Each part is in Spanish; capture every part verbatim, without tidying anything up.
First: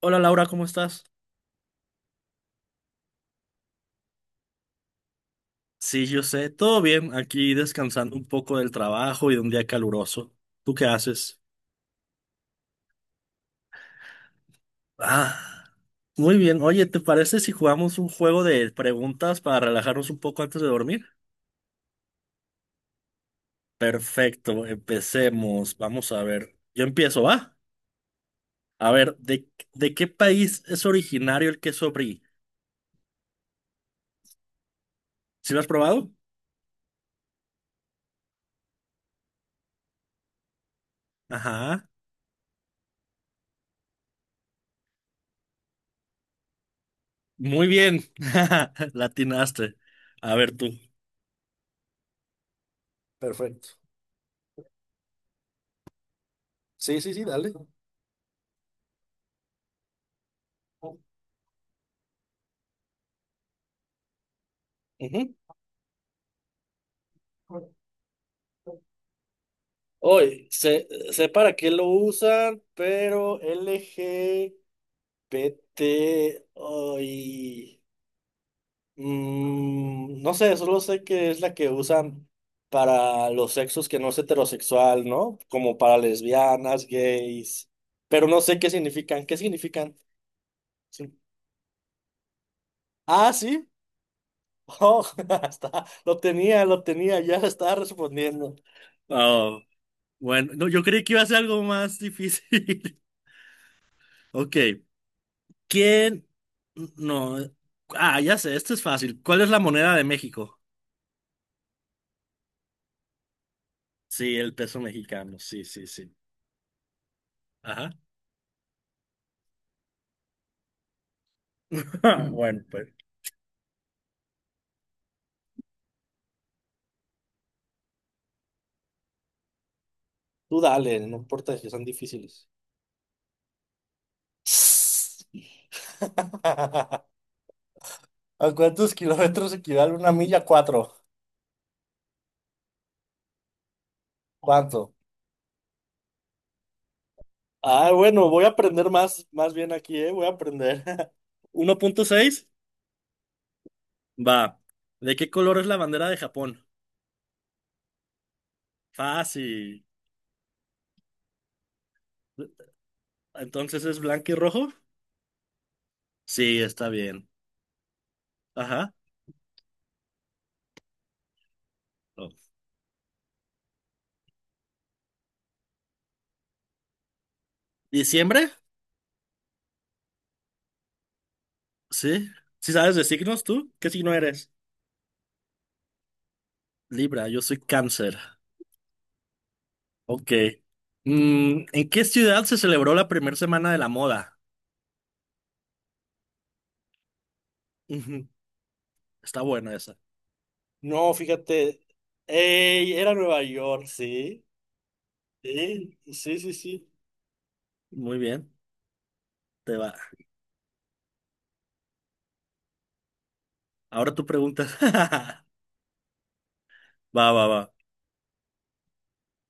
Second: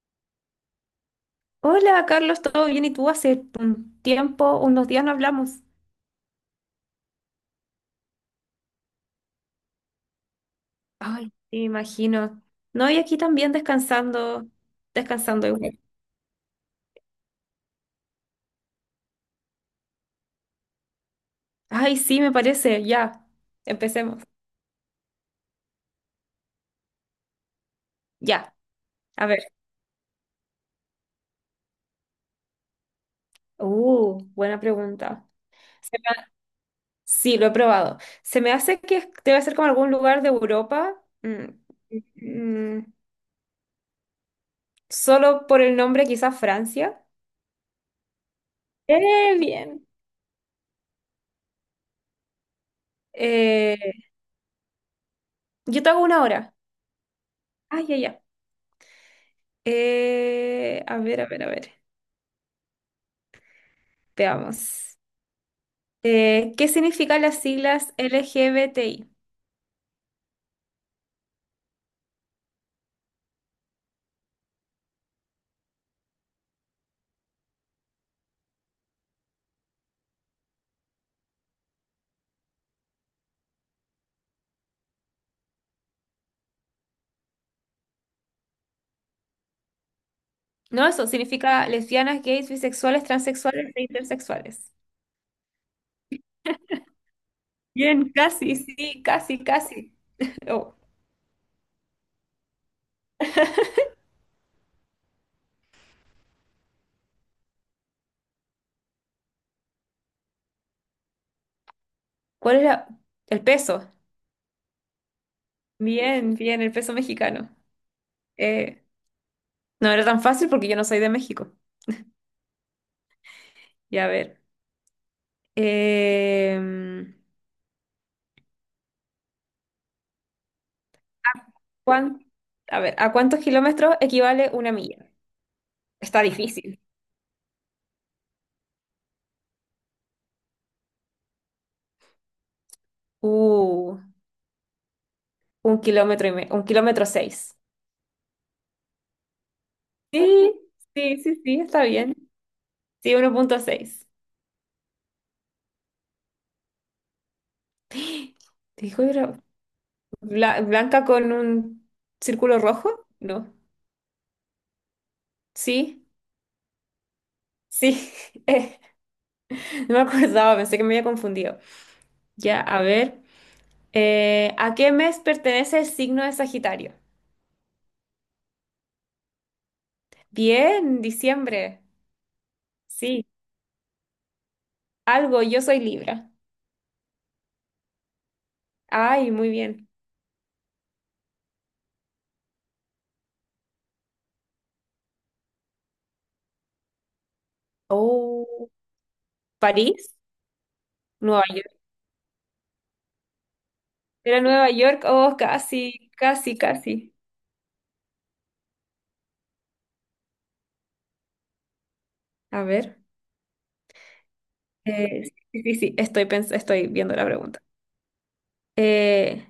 Hola Laura, ¿cómo estás? Hola, Carlos, ¿todo bien? ¿Y tú? Hace un tiempo, unos días no hablamos. Sí, yo sé, todo bien, aquí descansando un poco del trabajo y de un día caluroso. ¿Tú qué Ay, haces? me imagino. No, y aquí también descansando, descansando Ah, igual. muy bien. Oye, ¿te parece si jugamos un juego de preguntas para relajarnos un poco antes de dormir? Ay, sí, me parece. Ya, empecemos. Perfecto, empecemos. Vamos a ver. Yo empiezo, ¿va? Ya, A ver, a ver. ¿de, de qué país es originario el queso brie? Uh, buena pregunta. ¿Sí lo has Se probado? me- Sí, lo he probado. Se me hace que es- Debe ser como algún lugar de Europa. Mm, Ajá. mm, Solo por el nombre, quizás Francia. Muy bien. Eh, Latinaste. bien. A ver tú. Perfecto. Eh, yo te hago una hora. Sí, sí, sí, dale. Ay, ya, ya. Eh, a ver, a ver, a ver. Veamos. Ujú. Eh, ¿qué significan las siglas L G B T I? Hoy, sé, sé para qué lo usan, pero L G B T, hoy, mm, no sé, solo sé que es la que usan para los sexos que no es heterosexual, ¿no? Como para lesbianas, gays, pero no sé qué significan, ¿qué significan? No, eso Sí. significa lesbianas, gays, bisexuales, Ah, sí, transexuales e intersexuales. oh, está, lo tenía, lo tenía, ya estaba Bien, respondiendo. casi, sí, casi, Oh, casi. bueno, no, Oh, yo creí que iba a ser algo más difícil. Ok. ¿Quién? No. Ah, ya sé, esto es fácil. ¿Cuál es la moneda de México? ¿cuál era el peso? Sí, el peso mexicano. Sí, sí, sí. Bien, bien, el peso mexicano. Ajá. Eh, no era tan fácil porque yo no soy de México. Bueno, pues. Ya, a ver. Em, Tú dale, no importa si son ¿cuán- difíciles. a ver, ¿a cuántos kilómetros equivale una milla? Está difícil. ¿A cuántos kilómetros equivale una milla? Cuatro. Uh. ¿Cuánto? Un kilómetro y me- un kilómetro seis. Ah, bueno, voy a aprender más, más bien aquí, ¿eh? Voy a Sí, aprender. sí, sí, sí, uno está punto bien. seis Sí, uno punto seis. Va. ¿De qué color es la bandera de Japón? Dijo, era Fácil. bla- blanca con un círculo rojo. No. Entonces es blanco y rojo. Sí, Sí, está bien. sí. Eh, Ajá. no me acordaba, pensé que me había confundido. Oh. Ya, a ver. Eh, ¿a qué mes pertenece el signo de Sagitario? ¿Diciembre? Bien, diciembre. Sí. ¿Sí sabes de Sí, signos tú? ¿Qué signo eres? algo, yo soy Libra. Libra, yo soy cáncer. Ay, muy bien. Ok. Mm, ¿en qué ciudad se celebró la primera semana de la moda? Ujú, Oh, está buena esa. París, No, Nueva York. fíjate. Ey, era Nueva York, Era sí. Nueva York, oh, Sí, casi, sí, sí, casi, sí. casi. Muy bien, te va. A ver. Ahora tú preguntas. Eh, sí, sí, sí, estoy, pens- estoy viendo la Va, va, va. pregunta. Eh,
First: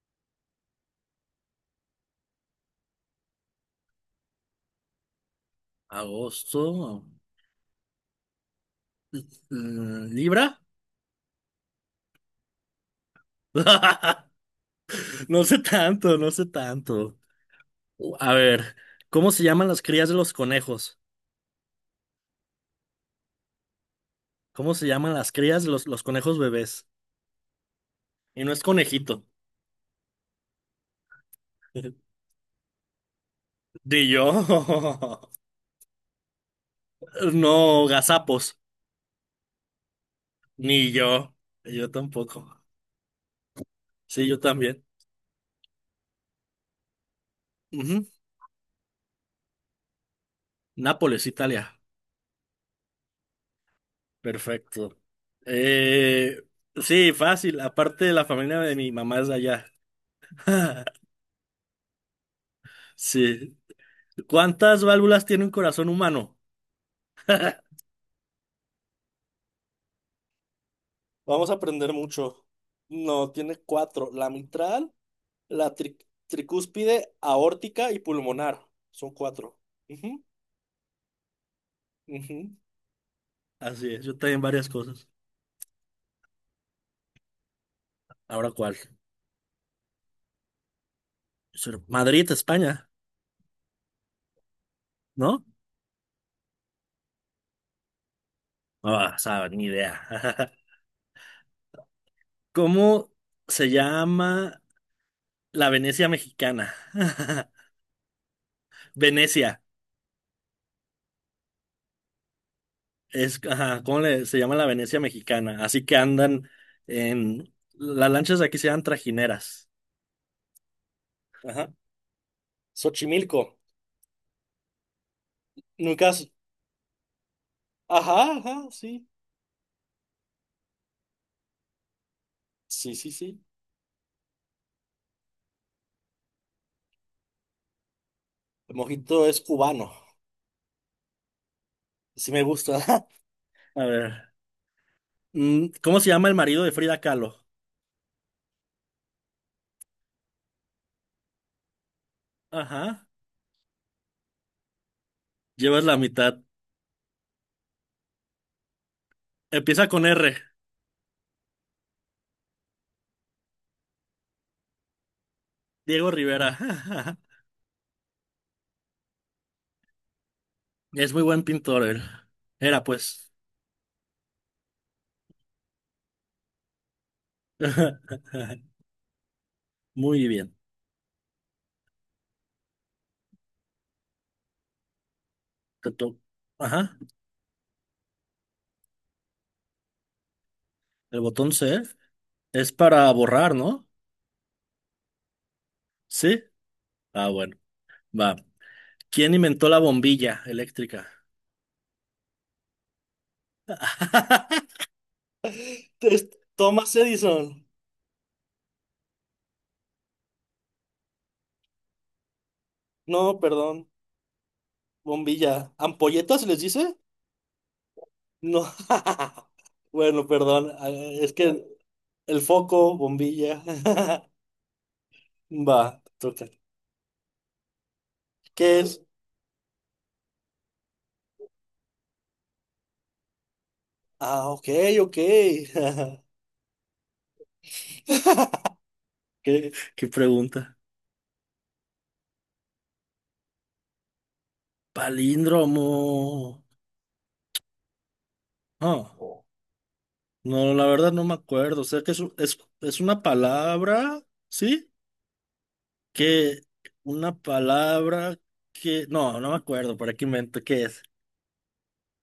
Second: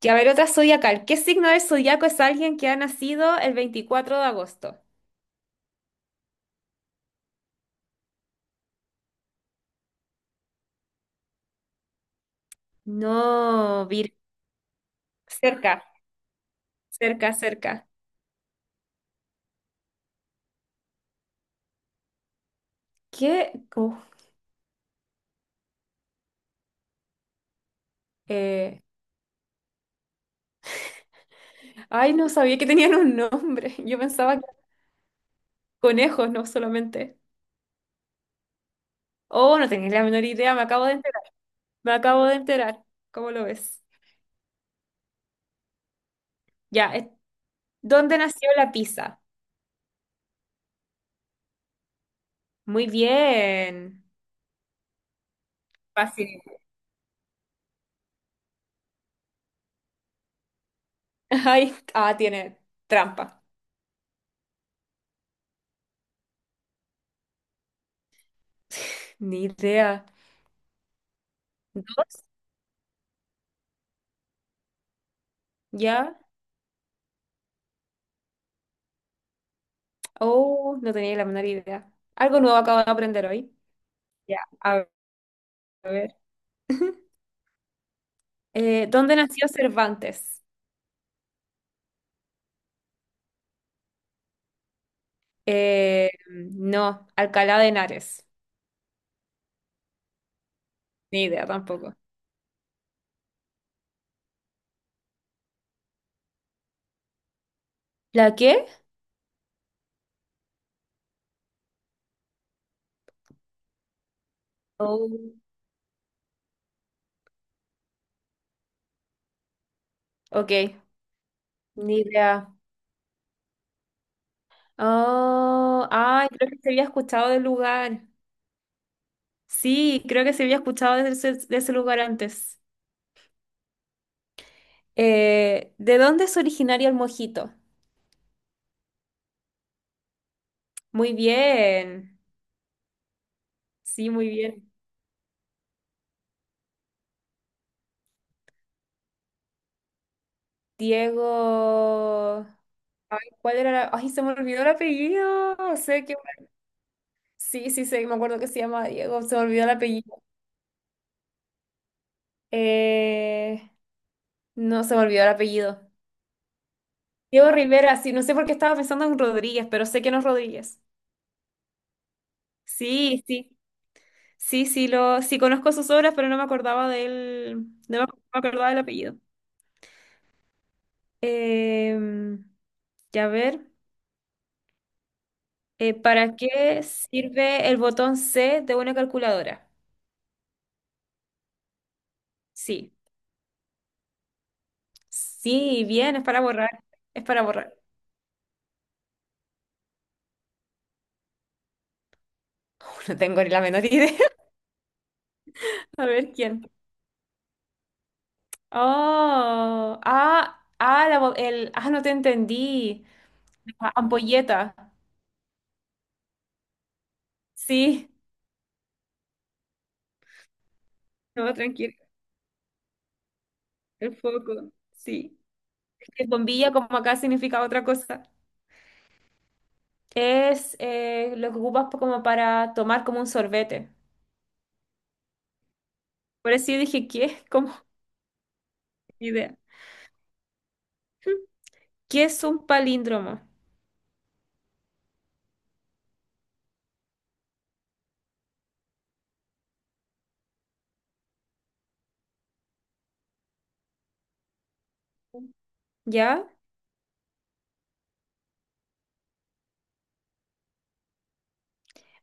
que a ver, otra zodiacal. ¿Qué signo del zodiaco es alguien que ha nacido el veinticuatro de agosto? Agosto. Mm, ¿Libra? No, Vir. No sé Cerca, tanto, no sé tanto. cerca, cerca. A ver, ¿cómo se llaman las crías de los conejos? ¿Qué? Uf, ¿Cómo se llaman las crías de los, los conejos bebés? Y no es eh, conejito. ay, no sabía que tenían un nombre. Yo Ni yo. pensaba que eran conejos, no solamente. No, gazapos. Oh, no tenía la menor idea, me acabo Ni de enterar. yo. Yo Me acabo de tampoco. enterar. ¿Cómo lo ves? Sí, yo también. Ya, eh, Ujú. ¿dónde nació la pizza? Nápoles, Italia. Muy bien. Perfecto. Eh, Fácil. sí, fácil. Aparte, la familia de mi mamá es de allá. Ay, ah, tiene trampa. Sí. ¿Cuántas válvulas tiene un corazón humano? Ni idea. Vamos a aprender No, mucho. No, tiene cuatro. La mitral. La tri- ¿ya? tricúspide, aórtica y pulmonar. Son cuatro. Ujú, Oh, no tenía la menor idea. Algo ujú. nuevo acabo de aprender hoy. Así es, yo Ya, también varias a cosas. ver. Ahora, ¿cuál? Eh, ¿dónde nació Cervantes? Sur- Madrid, España, ¿no? Eh, no, Alcalá de Henares. Ah, sabe, ni idea. Ni idea tampoco. ¿Cómo se llama la Venecia mexicana? ¿La qué? Venecia. Es, ajá, ¿cómo le- se llama la Venecia Oh, mexicana? Así que andan en... Las lanchas de aquí se llaman trajineras. ok, Ajá. ni idea. Xochimilco. Oh, Nunca. ay, Has- creo que se había escuchado del lugar. Ajá, ajá, sí. Sí, creo que se había escuchado de ese, de ese lugar antes. Sí, sí, sí. Eh, ¿de dónde es originario el mojito? El mojito es cubano. Muy bien. Sí me gusta. A Sí, muy ver. bien. mm, ¿Cómo se llama el marido de Frida Kahlo? Diego. Ajá. ¿Cuál era la... Ay, se me olvidó el apellido. Llevas la Sé que... mitad. Sí, sí, sé, me acuerdo que se llama Diego. Se me olvidó el Empieza con apellido. R. Eh, No, se me olvidó el apellido. Diego Rivera. Diego Rivera, sí, no sé por qué estaba pensando en Rodríguez, pero sé que no es Rodríguez. Es muy buen pintor él. Era Sí, pues. sí. Sí, sí, lo... sí conozco sus obras, pero no me acordaba del... No me acordaba del apellido. Muy bien. Em, Ya ver. Te Eh, to- ¿Para qué Ajá. sirve el botón C de una calculadora? El botón C es Sí, para borrar, ¿no? sí, bien, es para Sí. borrar. Es Ah, para bueno. borrar. Va. ¿Quién inventó la bombilla eléctrica? No tengo ni la menor idea. A Es ver quién. Thomas Edison. Oh, ah, ah, la bo- el, ah, no te entendí. No, perdón. La ampolleta. Bombilla. ¿Ampolletas les dice? Sí, No. Bueno, perdón. Ah, es no, que tranquilo. el foco, bombilla. El foco, sí. Va, te El toca. bombilla, como acá, significa otra cosa. ¿Qué es? Es eh, lo que ocupas pa- como para tomar como un sorbete. Ah, ok, ok. Por eso yo dije, ¿qué? Como idea. ¿Qué, qué pregunta? ¿Qué es un palíndromo? Palíndromo. Ah, no, la verdad no me acuerdo. O sea que es, un- es, es una palabra, ¿sí? ¿Ya? Que una palabra que... No, no me acuerdo. ¿Para qué invento? ¿Qué es?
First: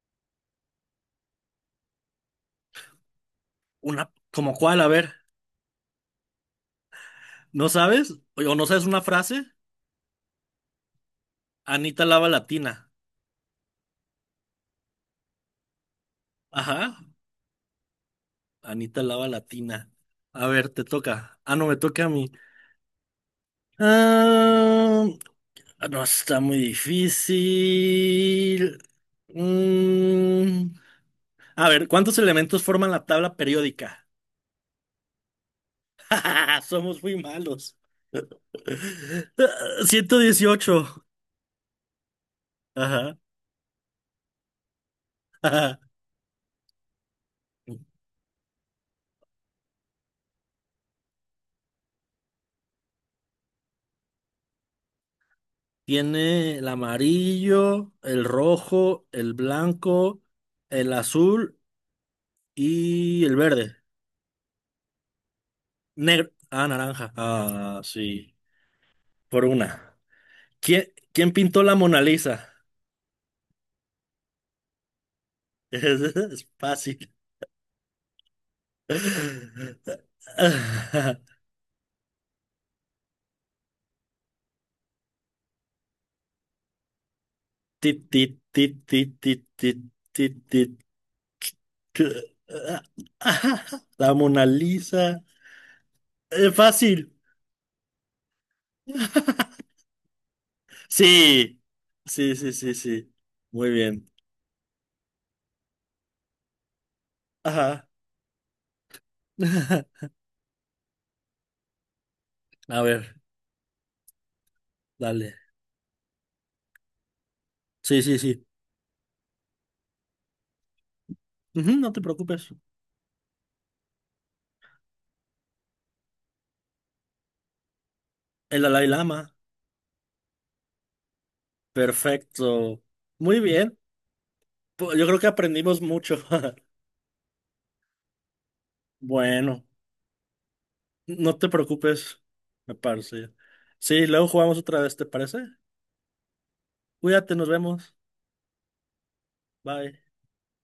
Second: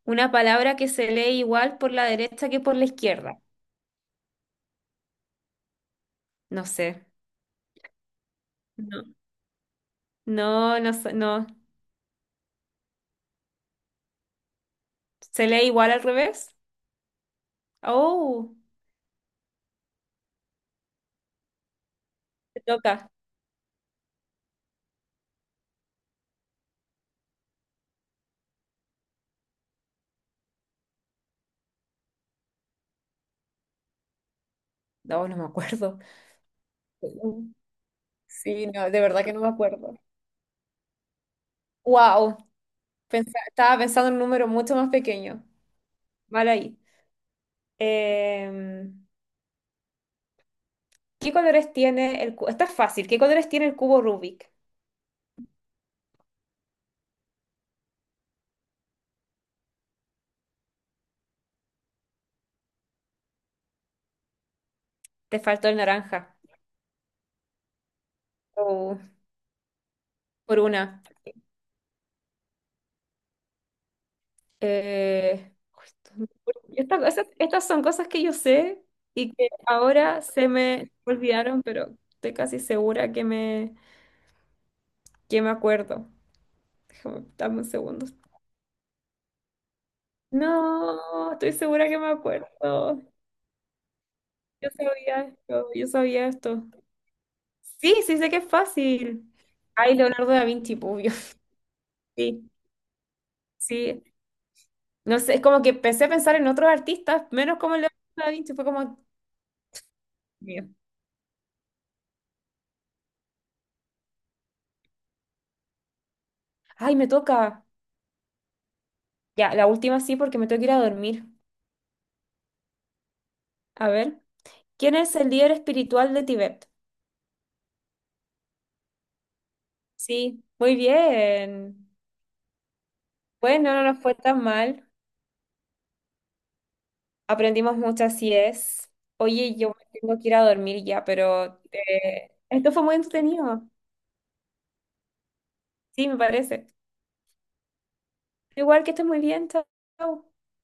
Una palabra que se lee igual por la derecha que por la izquierda. Una... ¿Como cuál? A ver. No sé. ¿No sabes? ¿O no sabes una No. frase? No, no, sé, no. Anita Lava Latina. ¿Se lee igual al revés? Ajá. Oh, Anita Lava Latina. A ver, te toca. Ah, no, me toca a mí. te toca. Ah, no, está muy difícil. Mm, a ver, ¿cuántos elementos forman la tabla periódica? No, no me acuerdo. Somos muy malos. Sí, no, de verdad que no me acuerdo. ciento dieciocho. Wow, Ajá, estaba pensando en un número mucho más pequeño. ajá. Mal ahí. Eh, ¿Qué colores tiene el cubo? Está fácil. ¿Qué colores tiene el cubo Rubik? Tiene el amarillo, el rojo, el blanco, el azul y el verde. Te faltó el Negro. naranja. Ah, naranja. Ah, sí. Oh, Por una. por ¿Quién, una. quién pintó la Mona Lisa? Eh, Es, justo, es esta- fácil. esas- estas son cosas que yo sé y que ahora se me olvidaron, pero estoy casi segura que me, que me acuerdo. Déjame, dame un Tit, segundo. tit, tit, tit, tit, tit, tit, tit. No, estoy segura que me acuerdo. La Mona Yo Lisa. sabía esto, yo sabía Es esto. fácil. Sí, sí sé que es fácil. Ay, Leonardo da Vinci, pues, obvio. Sí. Sí, Sí, sí, sí, sí. Muy sí. bien. No sé, es como que empecé a pensar en otros artistas, menos como Ajá. Leonardo da Vinci, fue como... Mío. A ver, dale. Ay, me toca. Sí, sí, sí. Ya, la última sí, porque me tengo que ir a dormir. Ujú, no te preocupes. A ver, ¿quién es el líder espiritual de Tibet? El Dalai Lama. Sí, muy bien. Perfecto. Muy Bueno, bien. no nos fue tan mal. Pues, yo creo que aprendimos mucho. Aprendimos mucho, así es. Oye, Bueno, yo me tengo que ir a dormir ya, no te pero preocupes, eh, esto me fue muy parece. entretenido. Sí, luego jugamos otra vez, ¿te parece? Sí, me parece. Cuídate, nos vemos. Igual que estés muy bien, chao. Bye. Chao.